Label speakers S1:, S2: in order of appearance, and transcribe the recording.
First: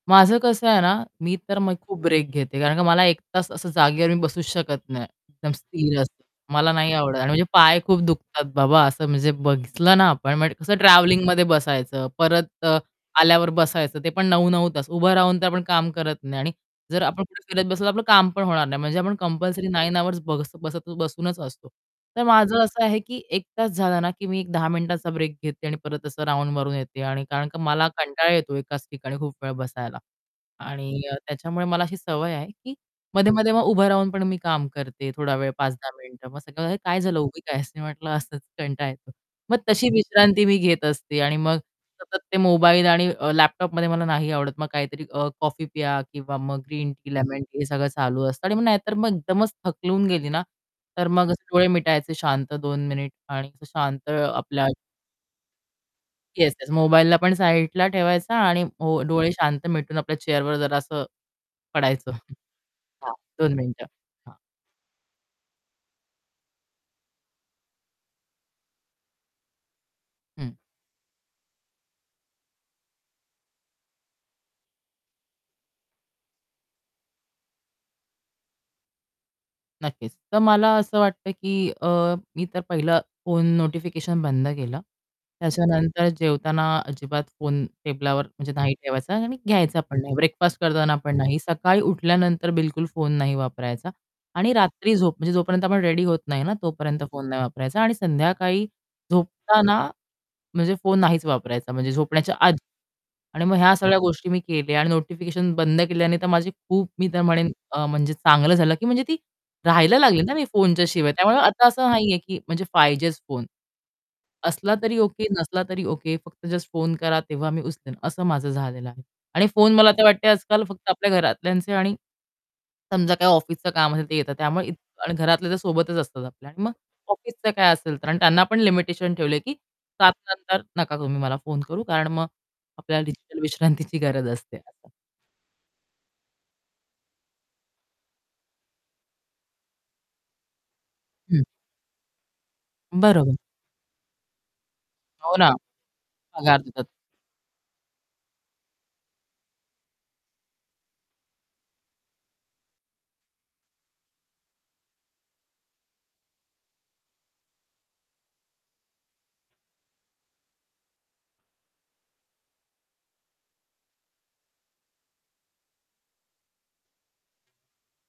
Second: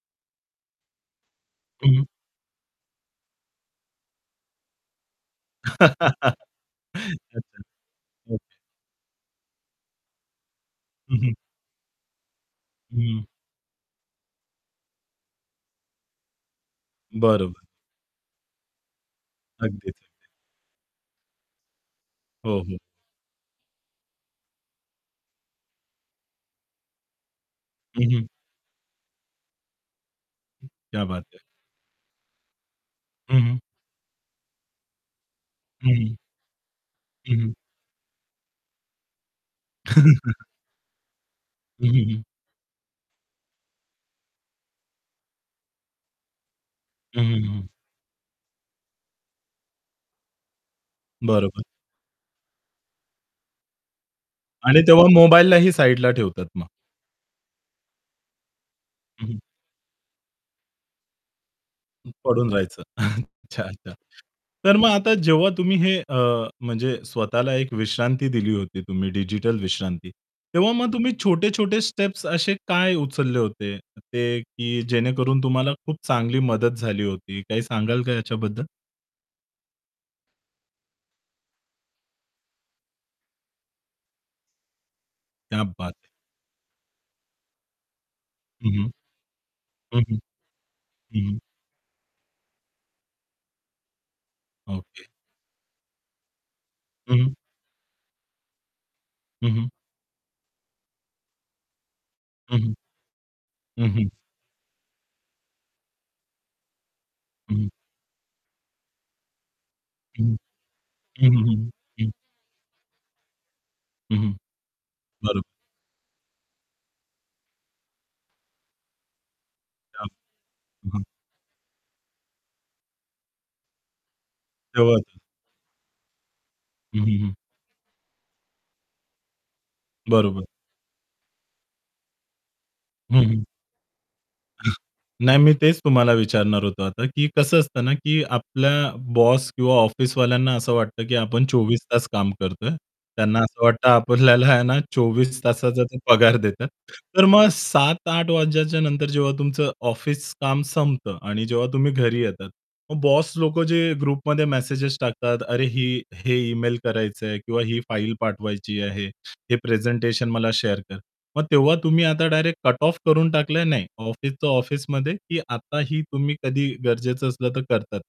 S1: माझं कसं आहे ना मी तर म
S2: हं,
S1: खूप
S2: हं.
S1: ब्रेक घेते, कारण का मला 1 तास असं जागेवर मी बसूच शकत नाही एकदम स्थिर असं.
S2: अच्छा.
S1: मला नाही आवडत आणि म्हणजे पाय खूप दुखतात
S2: ओके.
S1: बाबा, असं म्हणजे बघितलं ना आपण म्हणजे कसं
S2: हं, हं.
S1: ट्रॅव्हलिंगमध्ये बसायचं परत अ,
S2: हं.
S1: आल्यावर बसायचं, ते पण 9-9 तास. उभं राहून तर आपण काम करत नाही आणि जर आपण कुठे
S2: बरोबर.
S1: फिरत बसलो, तर आपलं काम पण होणार नाही म्हणजे आपण कंपल्सरी
S2: अगदीच,
S1: 9
S2: अगदीच.
S1: अवर्स बस बसत बसूनच असतो. तर
S2: हो,
S1: माझं
S2: हो.
S1: असं आहे की 1 तास झाला ना की मी एक 10 मिनिटाचा ब्रेक घेते आणि परत असं राउंड मारून येते. आणि कारण का मला
S2: हं, हं.
S1: कंटाळा येतो एकाच ठिकाणी खूप वेळ बसायला.
S2: उम्म,
S1: आणि
S2: क्या
S1: अ,
S2: बात है!
S1: त्याच्यामुळे मला अशी सवय आहे की
S2: हं,
S1: मध्ये-मध्ये
S2: हं.
S1: मग उभं राहून पण मी काम करते थोडा वेळ 5-10
S2: हं.
S1: मिनिटं मग सगळे म्हणतात, "काय झालं उभी
S2: हं, हं.
S1: का आहेस?" मी म्हटलं "असंच कंटाळा येतो." मग तशी विश्रांती मी घेत असते आणि मग
S2: हं, हं,
S1: सतत
S2: हं.
S1: ते मोबाईल आणि अ, लॅपटॉपमध्ये मला नाही आवडत. मग काहीतरी अ, कॉफी प्या किंवा मग ग्रीन टी,
S2: हं,
S1: लेमन
S2: हं,
S1: टी, हे
S2: हं.
S1: सगळं चालू असतं आणि मग नाहीतर मग एकदमच थकून गेली ना, तर मग असे
S2: बरोबर.
S1: डोळे मिटायचे शांत 2 मिनिट आणि असं शांत आपल्या
S2: आणि तेव्हा मोबाईललाही साइडला ठेवतात
S1: येस
S2: मग.
S1: येस. मोबाईलला पण साइडला ठेवायचा आणि ओ
S2: हं,
S1: डोळे
S2: हं.
S1: शांत मिटून आपल्या चेअरवर जरा असं पडायचं.
S2: उम्म, पडून राहायचं.
S1: हां, 2
S2: अच्छा
S1: मिनिटं.
S2: अच्छा.
S1: हां.
S2: तर मग आता जेव्हा तुम्ही हे अ, म्हणजे स्वतःला एक विश्रांती दिली होती तुम्ही डिजिटल विश्रांती.
S1: हं.
S2: तेव्हा मग तुम्ही छोटे-छोटे स्टेप्स असे काय उचलले होते ते की जेणेकरून तुम्हाला खूप चांगली मदत झाली होती? काही सांगाल का याच्याबद्दल?
S1: नक्कीच. तर मला असं वाटतं की अ, मी तर पहिलं फोन नोटिफिकेशन बंद केलं.
S2: क्या बात
S1: त्याच्यानंतर
S2: है.
S1: जेवताना अजिबात फोन टेबलावर म्हणजे
S2: हं,
S1: नाही
S2: हं.
S1: ठेवायचा आणि घ्यायचा पण
S2: हं,
S1: नाही,
S2: हं.
S1: ब्रेकफास्ट करताना पण
S2: हं,
S1: नाही.
S2: हं.
S1: सकाळी उठल्यानंतर बिलकुल फोन नाही वापरायचा आणि रात्री
S2: ओके.
S1: झोप म्हणजे जोपर्यंत आपण रेडी होत नाही ना, तोपर्यंत
S2: हं,
S1: फोन
S2: हं.
S1: नाही वापरायचा. आणि संध्याकाळी
S2: हं, हं.
S1: झोपताना म्हणजे फोन नाहीच वापरायचा म्हणजे झोपण्याच्या आधी
S2: हं, हं.
S1: आणि मग ह्या
S2: हं,
S1: सगळ्या
S2: हं.
S1: गोष्टी मी केल्या. आणि नोटिफिकेशन बंद केल्याने तर माझी खूप मी तर म्हणेन
S2: हं, हं.
S1: अ, म्हणजे चांगलं झालं की म्हणजे ती राहायला लागली
S2: हं.
S1: ना मी फोनच्या शिवाय,
S2: हं.
S1: त्यामुळे
S2: हं,
S1: आता
S2: हं,
S1: असं
S2: हं. हं.
S1: नाहीये की म्हणजे पाहिजेच फोन.
S2: हं, हं.
S1: असला तरी ओके,
S2: बरोबर.
S1: नसला तरी ओके. फक्त जस्ट फोन करा तेव्हा मी उचलेन असं माझं झालेलं आहे. आणि फोन मला
S2: क्या
S1: आता वाटतंय आजकाल फक्त
S2: हं, हं.
S1: आपल्या घरातल्यांचे आणि समजा काही ऑफिसचं काम असेल, ते येतात त्यामुळे इत आणि
S2: [unintelligible]
S1: घरातले तर सोबतच असतात आपल्या आणि मग
S2: हं, हं, हं.
S1: ऑफिसचं काय असेल तर. आणि त्यांना पण लिमिटेशन ठेवलंय की 7:00
S2: बरोबर.
S1: नंतर नका तुम्ही मला फोन करू, कारण मग आपल्याला
S2: हं,
S1: डिजिटल
S2: हं.
S1: विश्रांतीची गरज असते. असं.
S2: नाही मी तेच तुम्हाला विचारणार होतो आता की कसं असतं ना, की आपल्या बॉस किंवा ऑफिसवाल्यांना असं वाटतं की
S1: हं.
S2: आपण 24 तास काम करतोय.
S1: बरोबर.
S2: त्यांना असं वाटतं आपल्याला आहे ना
S1: हो
S2: 24
S1: ना.
S2: तासाचा ते पगार
S1: पगार
S2: देतात.
S1: देतात.
S2: तर मग 7:00-08:00 वाजल्याच्या नंतर जेव्हा तुमचं ऑफिस काम संपतं आणि जेव्हा तुम्ही घरी येतात, मग बॉस लोक जे ग्रुपमध्ये मेसेजेस टाकतात, "अरे ही हे ईमेल करायचे आहेत. किंवा ही फाइल पाठवायची आहे, हे प्रेझेंटेशन मला शेअर कर." मग तेव्हा तुम्ही आता डायरेक्ट कट ऑफ करून टाकलंय, "नाही, ऑफिसचं ऑफिसमध्ये!"? की आताही तुम्ही कधी गरजेचं असलं तर करतात?